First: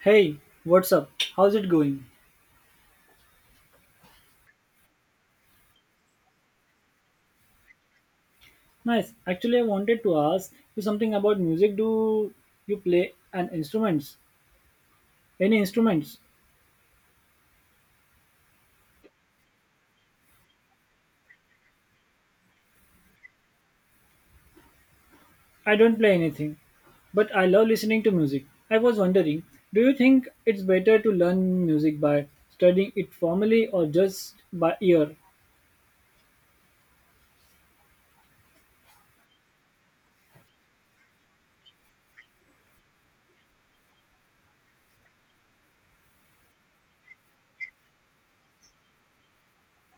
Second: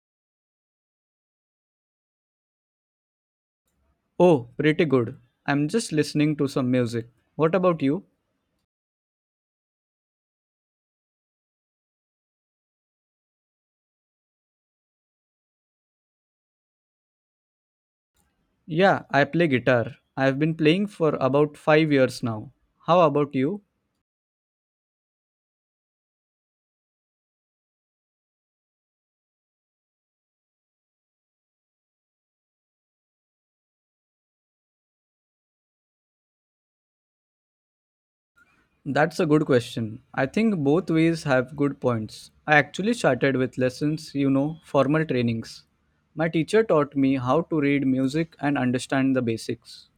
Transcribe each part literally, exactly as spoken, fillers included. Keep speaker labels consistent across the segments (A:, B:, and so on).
A: Hey, what's up? How's it going?
B: Oh, pretty good. I'm just listening to some music. What about you?
A: Nice. Actually, I wanted to ask you something about music. Do you play an instruments? Any instruments?
B: Yeah, I play guitar. I've been playing for about five years now. How about you?
A: I don't play anything, but I love listening to music. I was wondering, do you think it's better to learn music by studying it formally or just by ear?
B: That's a good question. I think both ways have good points. I actually started with lessons, you know, formal trainings. My teacher taught me how to read music and understand the basics.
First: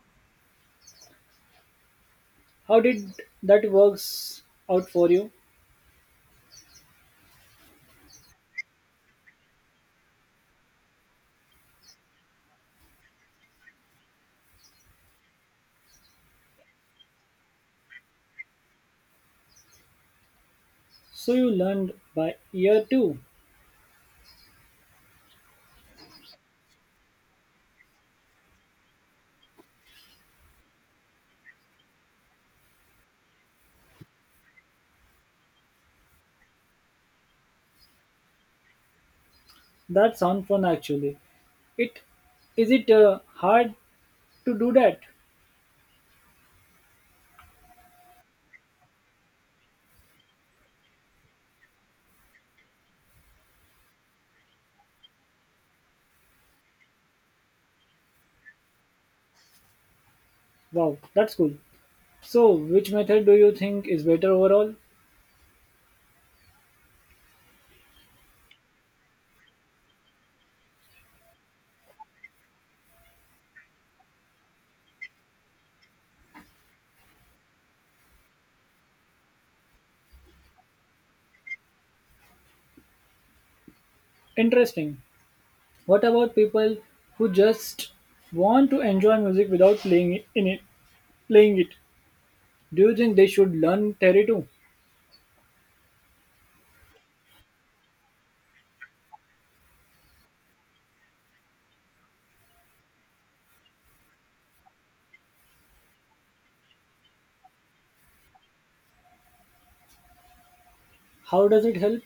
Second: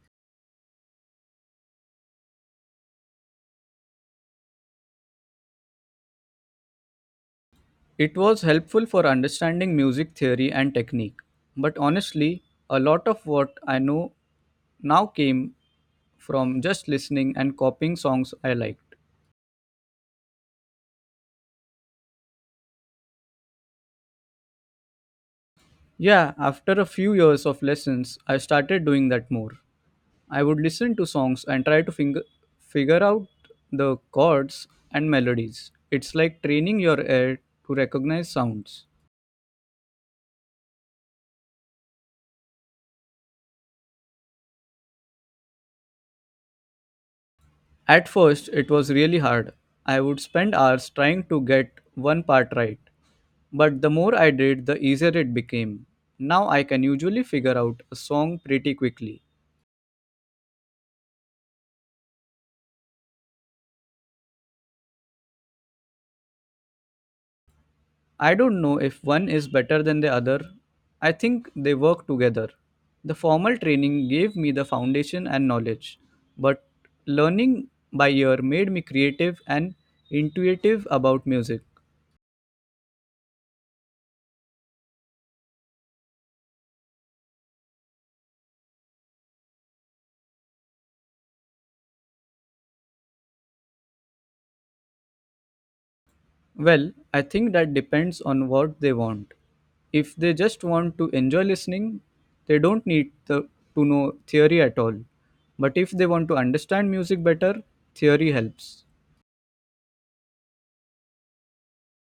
A: How did that works out for you?
B: It was helpful for understanding music theory and technique. But honestly, a lot of what I know now came from just listening and copying songs I liked.
A: So you learned by ear too.
B: Yeah, after a few years of lessons, I started doing that more. I would listen to songs and try to finger, figure out the chords and melodies. It's like training your ear to recognize sounds.
A: That sounds fun actually. It is it uh, hard to do that?
B: At first, it was really hard. I would spend hours trying to get one part right. But the more I did, the easier it became. Now I can usually figure out a song pretty quickly.
A: Wow, that's cool. So, which method do you think is better overall?
B: I don't know if one is better than the other. I think they work together. The formal training gave me the foundation and knowledge, but learning by ear made me creative and intuitive about music.
A: Interesting. What about people who just want to enjoy music without playing it, in it, playing it? Do you think they should learn theory too?
B: Well, I think that depends on what they want. If they just want to enjoy listening, they don't need the, to know theory at all. But if they want to understand music better, theory helps.
A: How does it help?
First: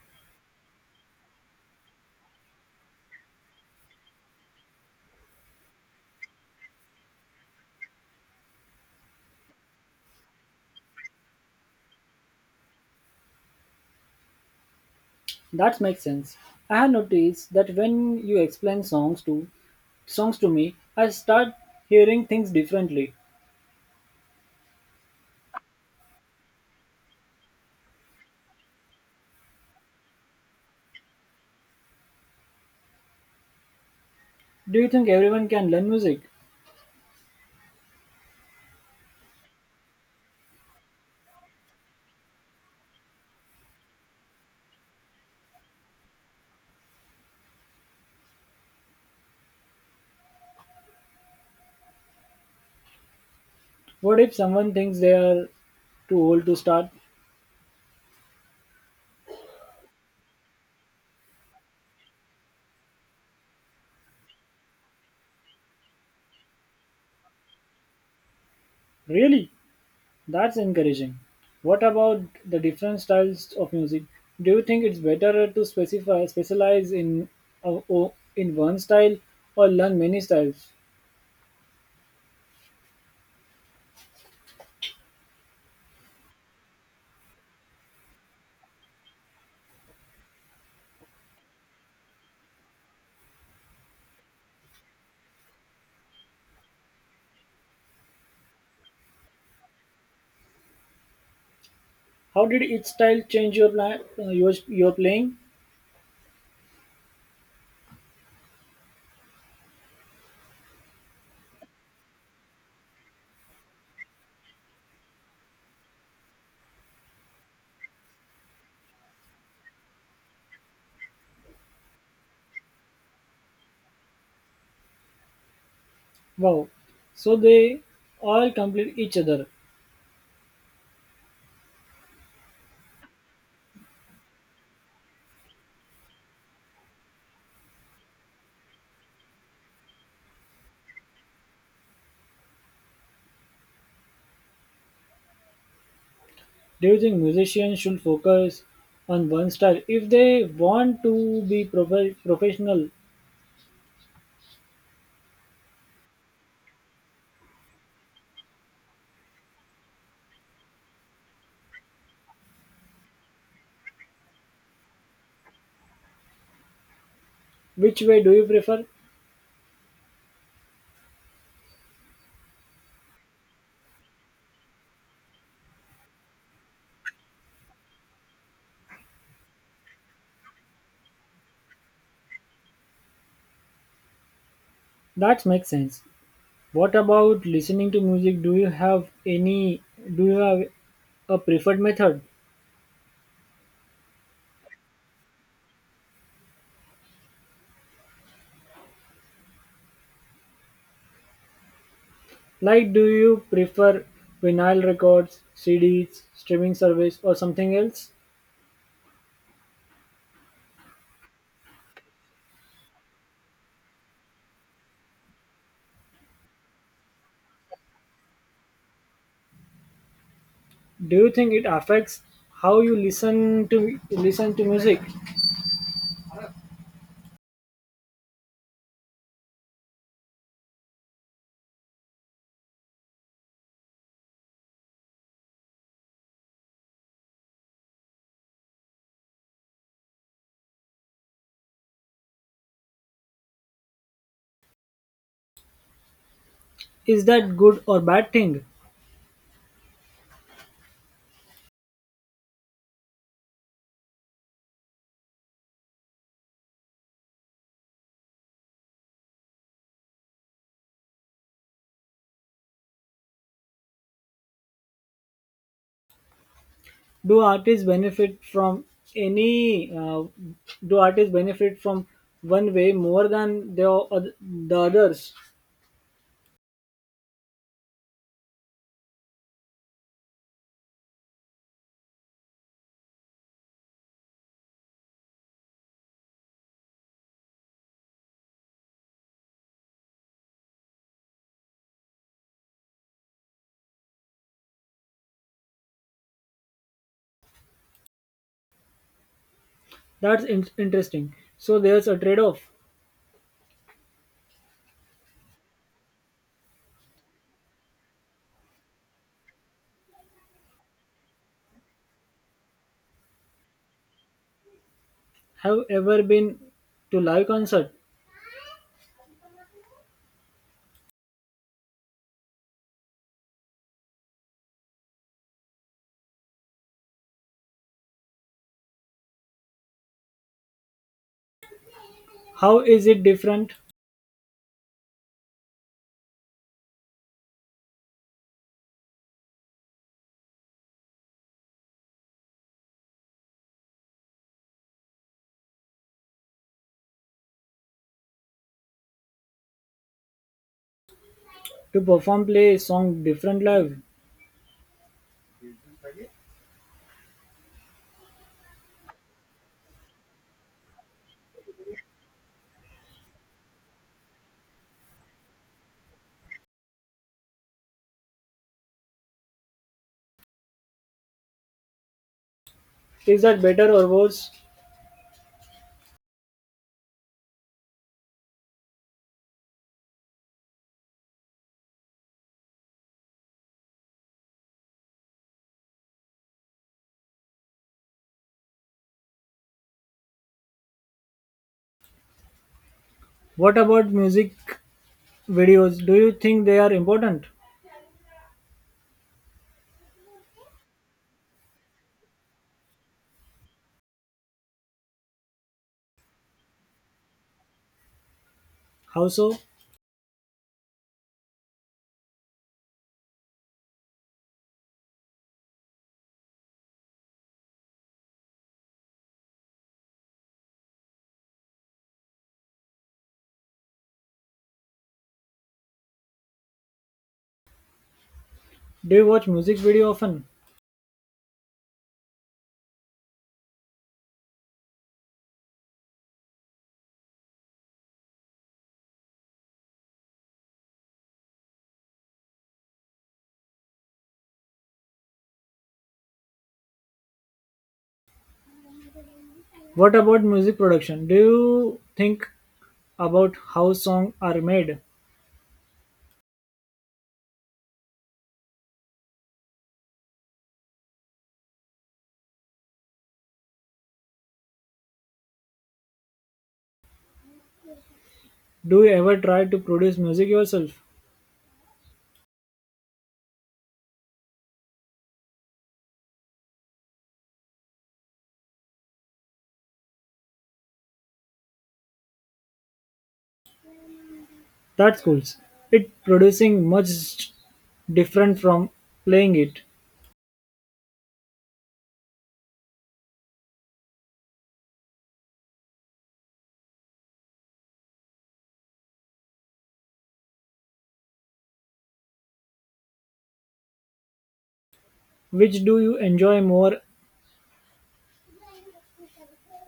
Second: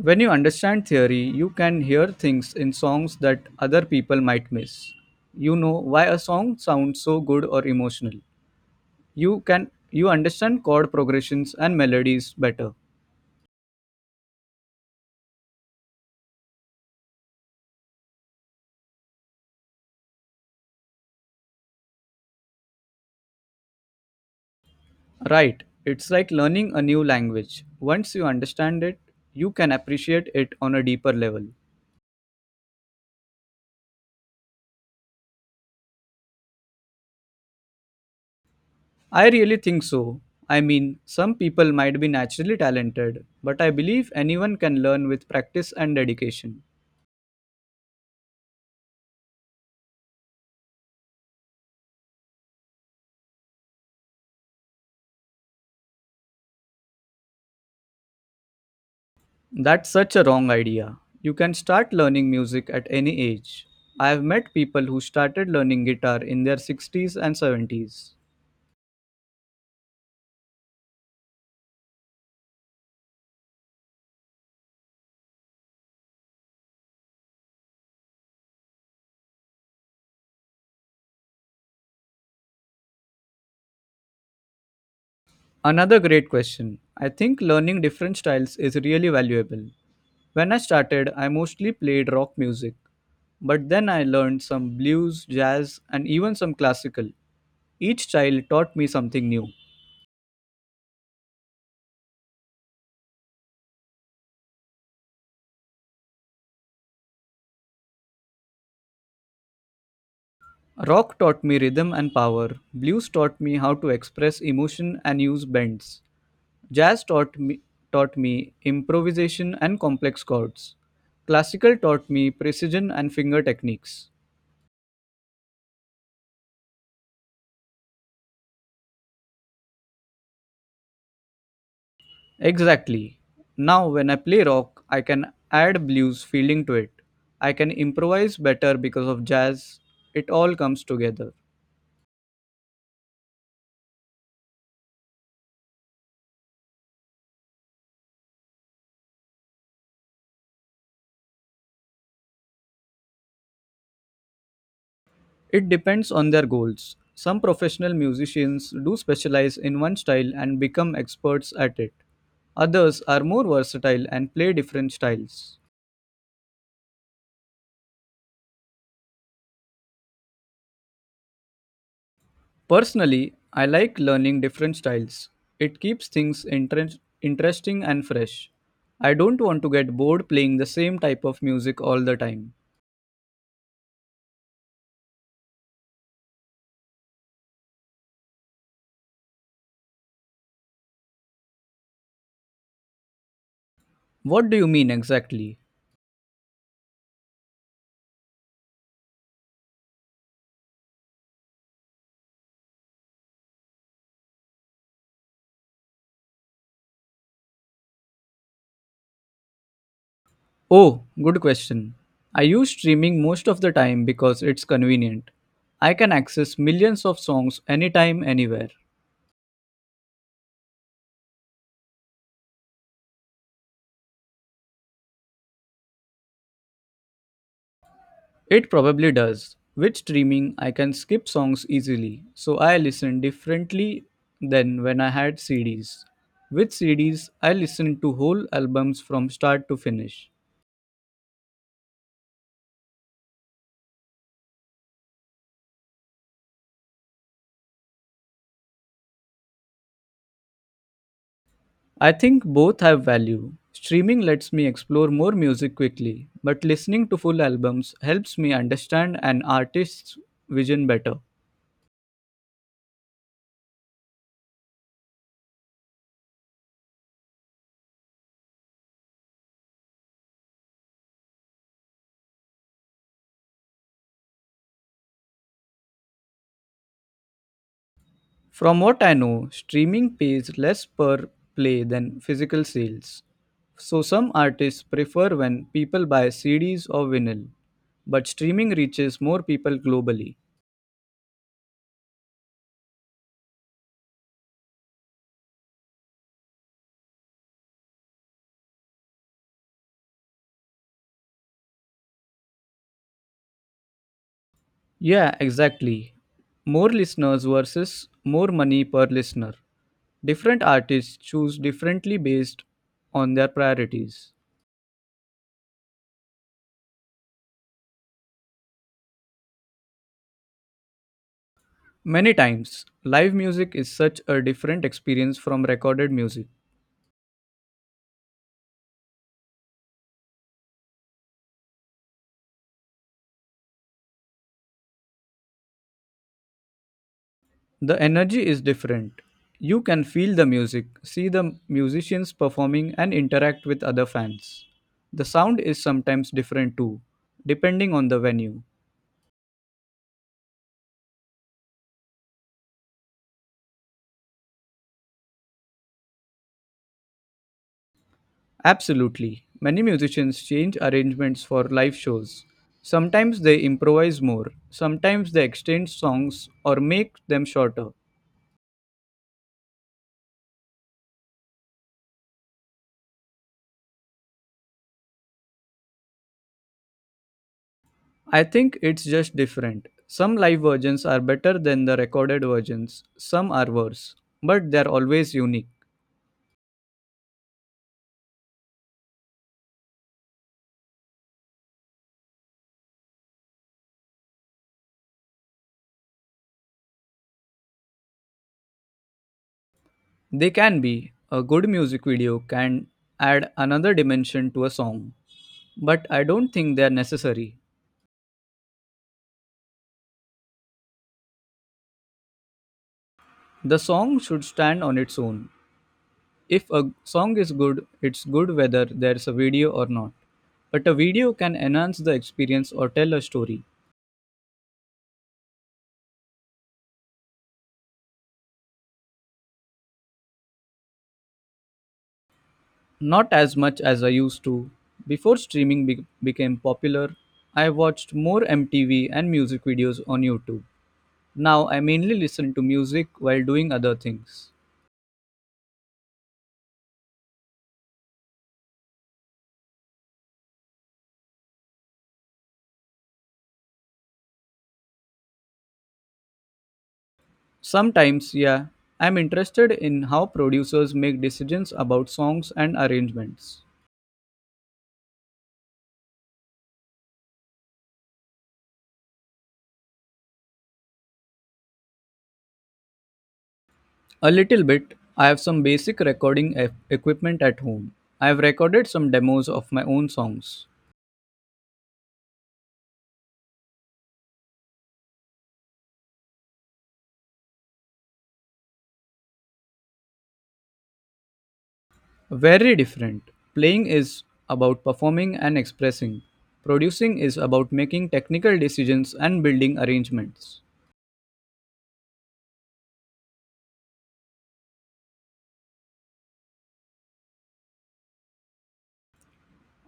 B: When you understand theory, you can hear things in songs that other people might miss. You know why a song sounds so good or emotional. You can you understand chord progressions and melodies better.
A: That makes sense. I have noticed that when you explain songs to songs to me, I start hearing things differently.
B: Right. It's like learning a new language. Once you understand it, you can appreciate it on a deeper level.
A: Do you think everyone can learn music?
B: I really think so. I mean, some people might be naturally talented, but I believe anyone can learn with practice and dedication.
A: What if someone thinks they are too old to start?
B: That's such a wrong idea. You can start learning music at any age. I have met people who started learning guitar in their sixties and seventies.
A: Really? That's encouraging. What about the different styles of music? Do you think it's better to specify specialize in uh, o- in one style or learn many styles?
B: Another great question. I think learning different styles is really valuable. When I started, I mostly played rock music, but then I learned some blues, jazz, and even some classical. Each style taught me something new.
A: How did each style change your plan, uh, your, your playing?
B: Rock taught me rhythm and power, blues taught me how to express emotion and use bends. Jazz taught me, taught me improvisation and complex chords. Classical taught me precision and finger techniques.
A: Wow. So they all complete each other.
B: Exactly. Now, when I play rock, I can add blues feeling to it. I can improvise better because of jazz. It all comes together.
A: Do you think musicians should focus on one style if they want to be prof- professional?
B: It depends on their goals. Some professional musicians do specialize in one style and become experts at it. Others are more versatile and play different styles.
A: Which way do you prefer?
B: Personally, I like learning different styles. It keeps things interest interesting and fresh. I don't want to get bored playing the same type of music all the time.
A: That makes sense. What about listening to music? Do you have any do you have a preferred method?
B: What do you mean exactly?
A: Like do you prefer vinyl records, C Ds, streaming service or something else?
B: Oh, good question. I use streaming most of the time because it's convenient. I can access millions of songs anytime, anywhere.
A: Do you think it affects how you listen to listen to music?
B: It probably does. With streaming, I can skip songs easily, so I listen differently than when I had C Ds. With C Ds, I listen to whole albums from start to finish.
A: Is that good or bad thing?
B: I think both have value. Streaming lets me explore more music quickly, but listening to full albums helps me understand an artist's vision better.
A: Do artists benefit from any uh, do artists benefit from one way more than the, the others?
B: From what I know, streaming pays less per play than physical sales. So some artists prefer when people buy C Ds or vinyl. But streaming reaches more people globally.
A: That's in- interesting. So there's a trade off.
B: Yeah, exactly. More listeners versus more money per listener. Different artists choose differently based on their priorities.
A: Have ever been to live concert?
B: Many times, live music is such a different experience from recorded music.
A: How is it different
B: The energy is different. You can feel the music, see the musicians performing, and interact with other fans. The sound is sometimes different too, depending on the venue.
A: to perform play a song different live?
B: Absolutely. Many musicians change arrangements for live shows. Sometimes they improvise more, sometimes they extend songs or make them shorter.
A: Is that better or worse?
B: I think it's just different. Some live versions are better than the recorded versions, some are worse, but they're always unique.
A: What about music videos? Do you think they are important?
B: They can be. A good music video can add another dimension to a song, but I don't think they're necessary.
A: How so?
B: The song should stand on its own. If a song is good, it's good whether there's a video or not. But a video can enhance the experience or tell a story.
A: Do you watch music video often?
B: Not as much as I used to. Before streaming be- became popular, I watched more M T V and music videos on YouTube. Now I mainly listen to music while doing other things.
A: What about music production? Do you think about how songs are made?
B: Sometimes, yeah, I'm interested in how producers make decisions about songs and arrangements.
A: Do you ever try to produce music yourself?
B: A little bit, I have some basic recording e- equipment at home. I have recorded some demos of my own songs.
A: That's cool. It producing much different from playing it.
B: Very different. Playing is about performing and expressing. Producing is about making technical decisions and building arrangements.
A: Which do you enjoy more?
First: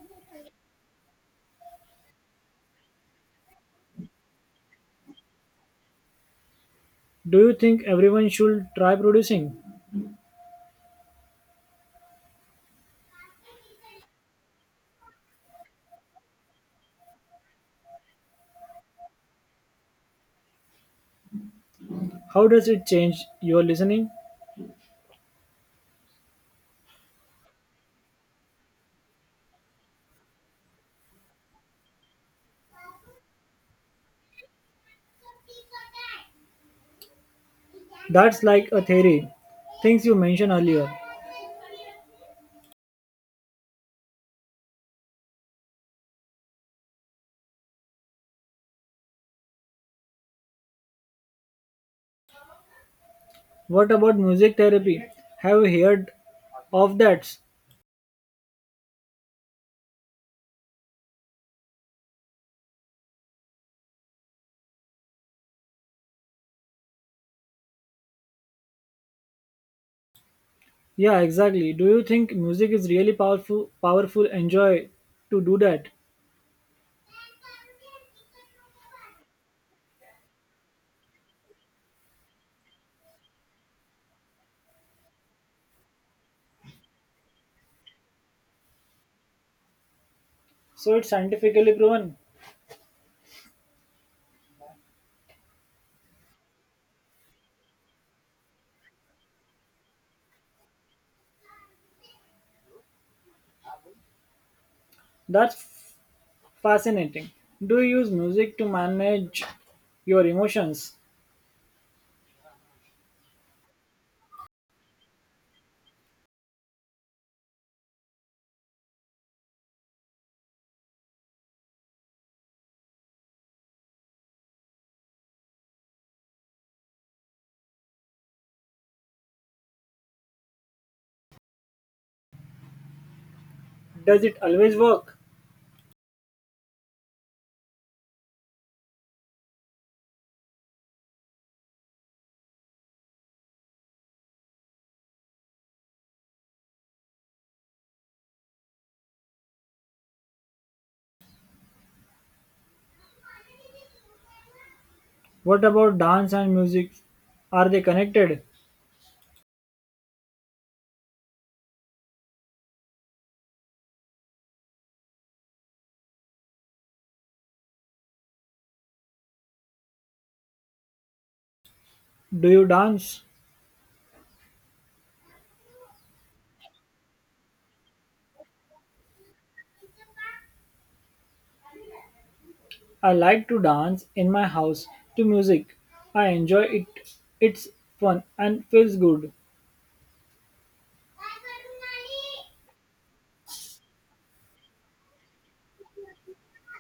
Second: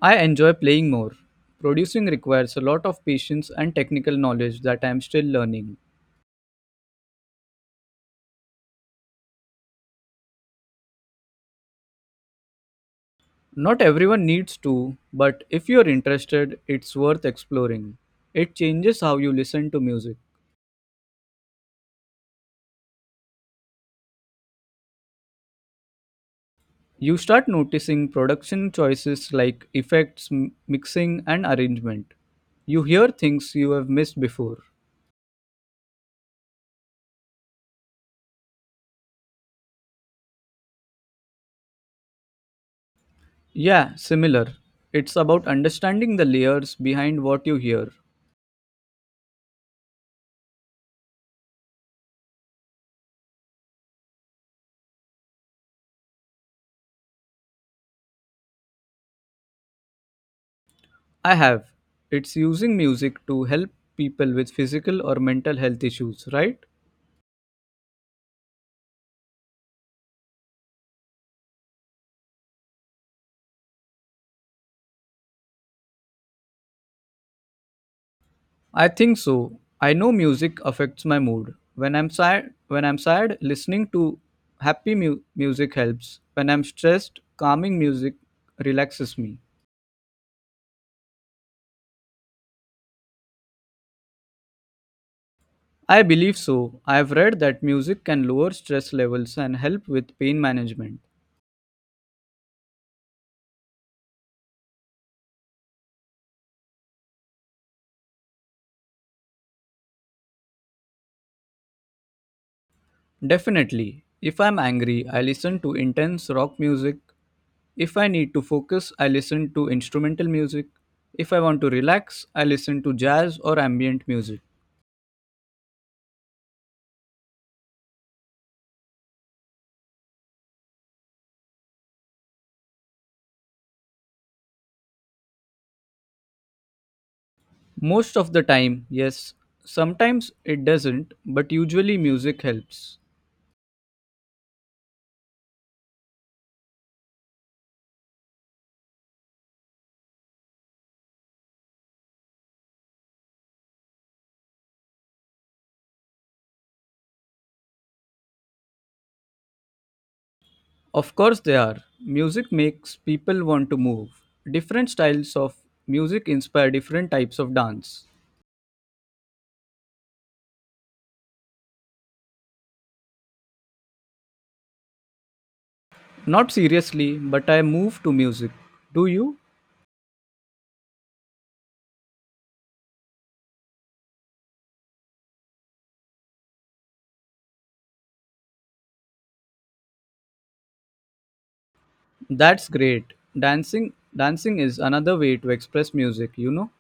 B: I enjoy playing more. Producing requires a lot of patience and technical knowledge that I am still learning.
A: Do you think everyone should try producing?
B: Not everyone needs to, but if you're interested, it's worth exploring. It changes how you listen to music.
A: How does it change your listening?
B: You start noticing production choices like effects, m- mixing, and arrangement. You hear things you have missed before.
A: That's like a theory. Things you mentioned earlier.
B: Yeah, similar. It's about understanding the layers behind what you hear.
A: What about music therapy? Have you heard of that?
B: I have. It's using music to help people with physical or mental health issues, right?
A: Yeah, exactly. Do you think music is really powerful powerful enjoy to do that?
B: I think so. I know music affects my mood. When I'm sad, when I'm sad, listening to happy mu- music helps. When I'm stressed, calming music relaxes me.
A: So it's scientifically proven.
B: I believe so. I've read that music can lower stress levels and help with pain management.
A: That's f- fascinating. Do you use music to manage your emotions?
B: Definitely. If I'm angry, I listen to intense rock music. If I need to focus, I listen to instrumental music. If I want to relax, I listen to jazz or ambient music.
A: Does it always work?
B: Most of the time, yes. Sometimes it doesn't, but usually music helps.
A: What about dance and music? Are they connected?
B: Of course, they are. Music makes people want to move. Different styles of music inspire different types of dance.
A: Do you dance?
B: Not seriously, but I move to music. Do you?
A: I like to dance in my house to music. I enjoy it. It's fun and feels good.
B: That's great. Dancing dancing is another way to express music, you know?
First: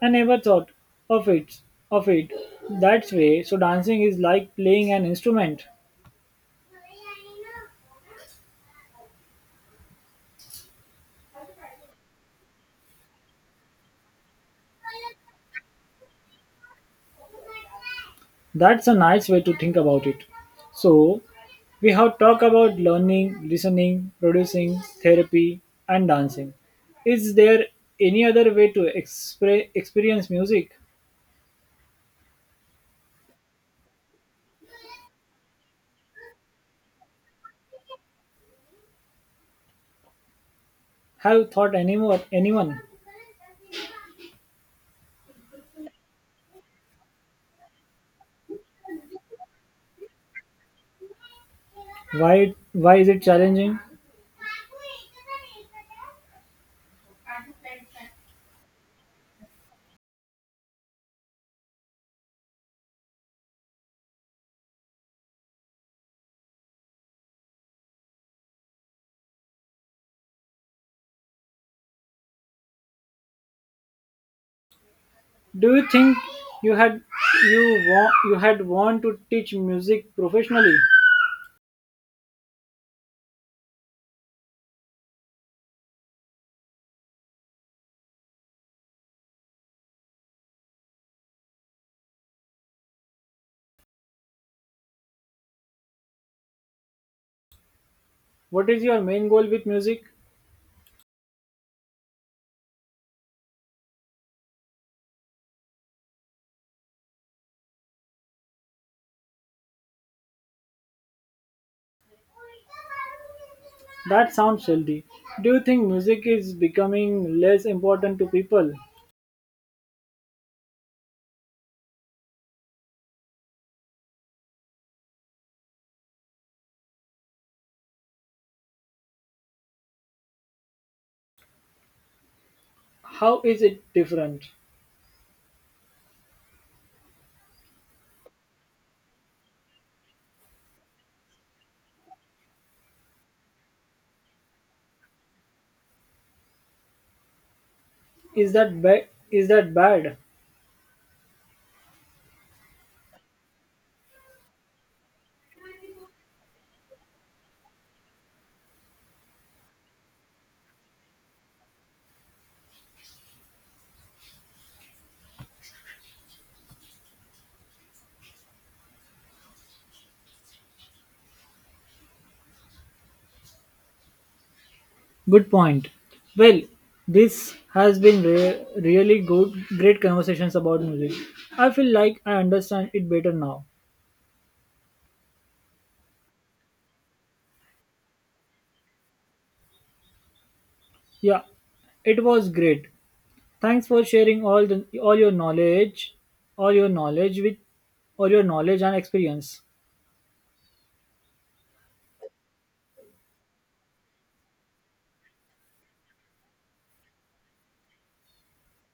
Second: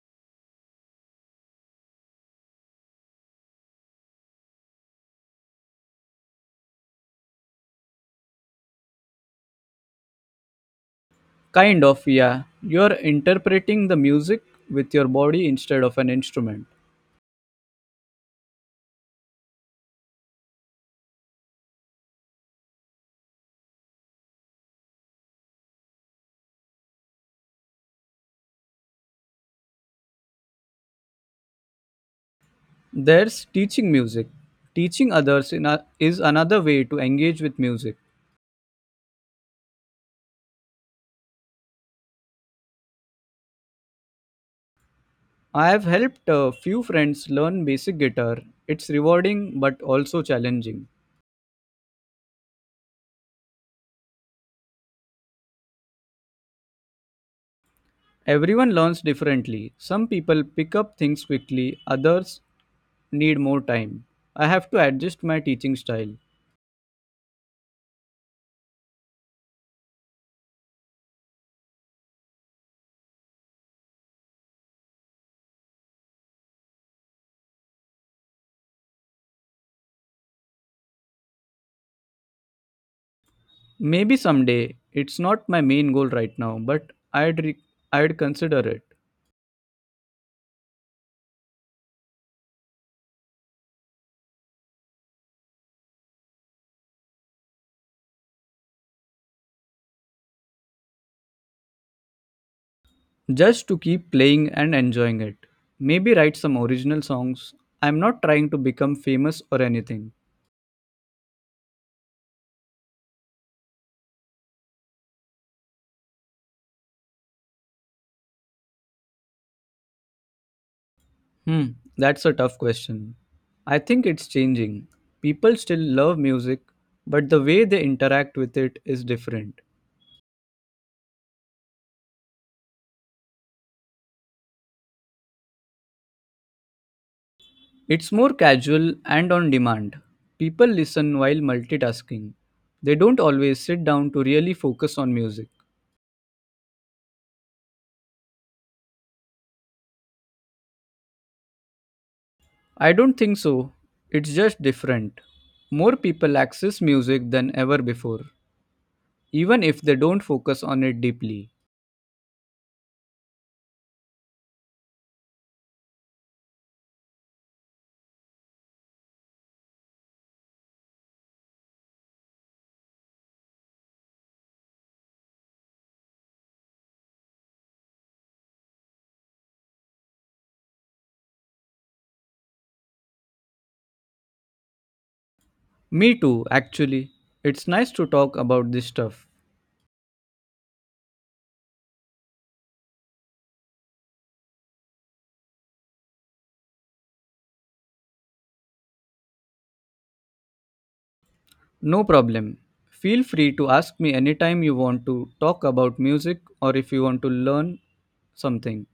A: I never thought of it of it that way. So dancing is like playing an instrument.
B: Kind of, yeah. You're interpreting the music with your body instead of an instrument.
A: That's a nice way to think about it. So we have talked about learning, listening, producing, therapy, and dancing. Is there any other way to expre- experience music?
B: There's teaching music. Teaching others in a, is another way to engage with music.
A: Have you thought anymore anyone?
B: I have helped a few friends learn basic guitar. It's rewarding but also challenging.
A: Why, why is it challenging?
B: Everyone learns differently. Some people pick up things quickly, others need more time. I have to adjust my teaching style.
A: Do you think you had you want you had want to teach music professionally?
B: Maybe someday, it's not my main goal right now, but I'd, re- I'd consider it.
A: What is your main goal with music?
B: Just to keep playing and enjoying it. Maybe write some original songs. I'm not trying to become famous or anything.
A: That sounds healthy. Do you think music is becoming less important to people?
B: Hmm, that's a tough question. I think it's changing. People still love music, but the way they interact with it is different.
A: How is it different?
B: It's more casual and on demand. People listen while multitasking. They don't always sit down to really focus on music.
A: Is that ba- is that bad?
B: I don't think so. It's just different. More people access music than ever before. Even if they don't focus on it deeply.
A: Good point. Well, this has been re- really good, great conversations about music. I feel like I understand it better now.
B: Me too, actually. It's nice to talk about this stuff.
A: Yeah, it was great. Thanks for sharing all the all your knowledge, all your knowledge with all your knowledge and experience.
B: No problem. Feel free to ask me anytime you want to talk about music or if you want to learn something.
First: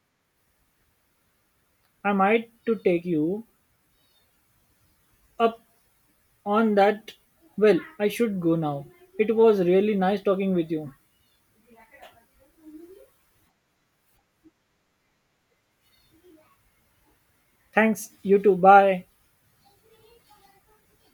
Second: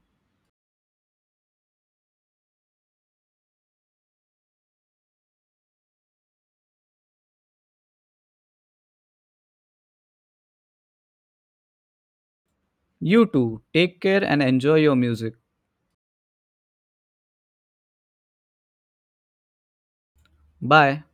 A: I might to take you up on that. Well, I should go now. It was really nice talking with you.
B: You too, take care and enjoy your music.
A: Thanks. You too. Bye.
B: Bye.